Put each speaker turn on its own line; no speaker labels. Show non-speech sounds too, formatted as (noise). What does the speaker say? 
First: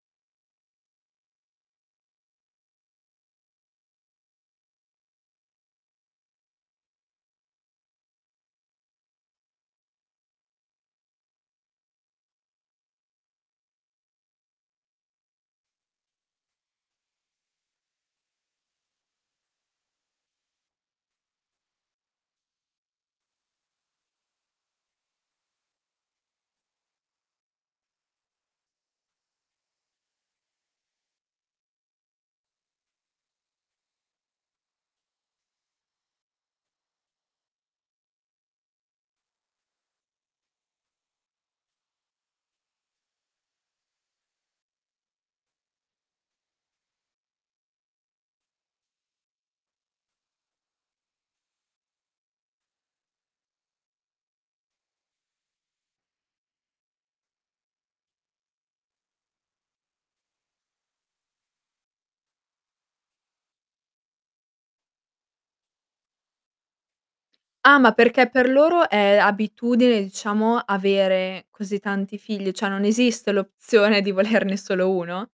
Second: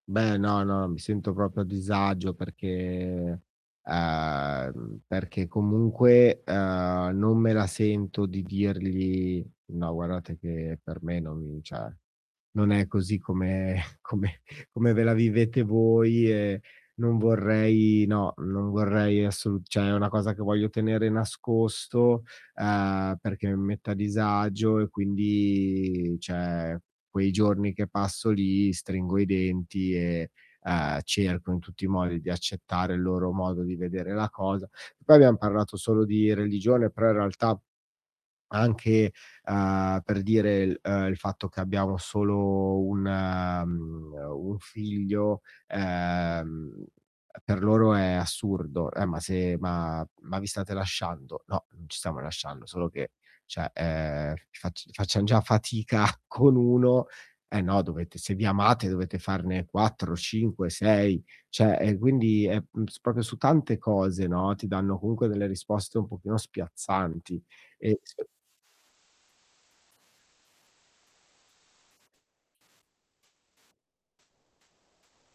Beh, no, no, mi sento proprio a disagio perché, uhm, perché comunque, ehm, non me la sento di dirgli: "No, guardate che per me non cioè non è così come come come ve la vivete voi e non vorrei, no, non vorrei assolut", cioè è una cosa che voglio tenere nascosto, uhm, perché mi mette a disagio e quindi cioè quei giorni che passo lì stringo i denti e, uhm, cerco in tutti i modi di accettare il loro modo di vedere la cosa. Poi abbiam parlato solo di religione, però in realtà anche, uhm, per dire il, uhm, il fatto che abbiamo solo un, mh, un figlio ehm per loro è assurdo. "Eh, ma se ma ma vi state lasciando?" "No, non ci stiamo lasciando, solo che cioè, ehm, fac facciam già fatica (scoffs) con uno." "Eh no dovete, se vi amate dovete farne 4, 5, 6", cioè, ehm, quindi è s proprio su tante cose, no, ti danno comunque delle risposte un pochino spiazzanti.
Ah, ma
E (unintelligible)
perché per loro è abitudine, diciamo, avere così tanti figli? Cioè non esiste l'opzione di volerne solo uno?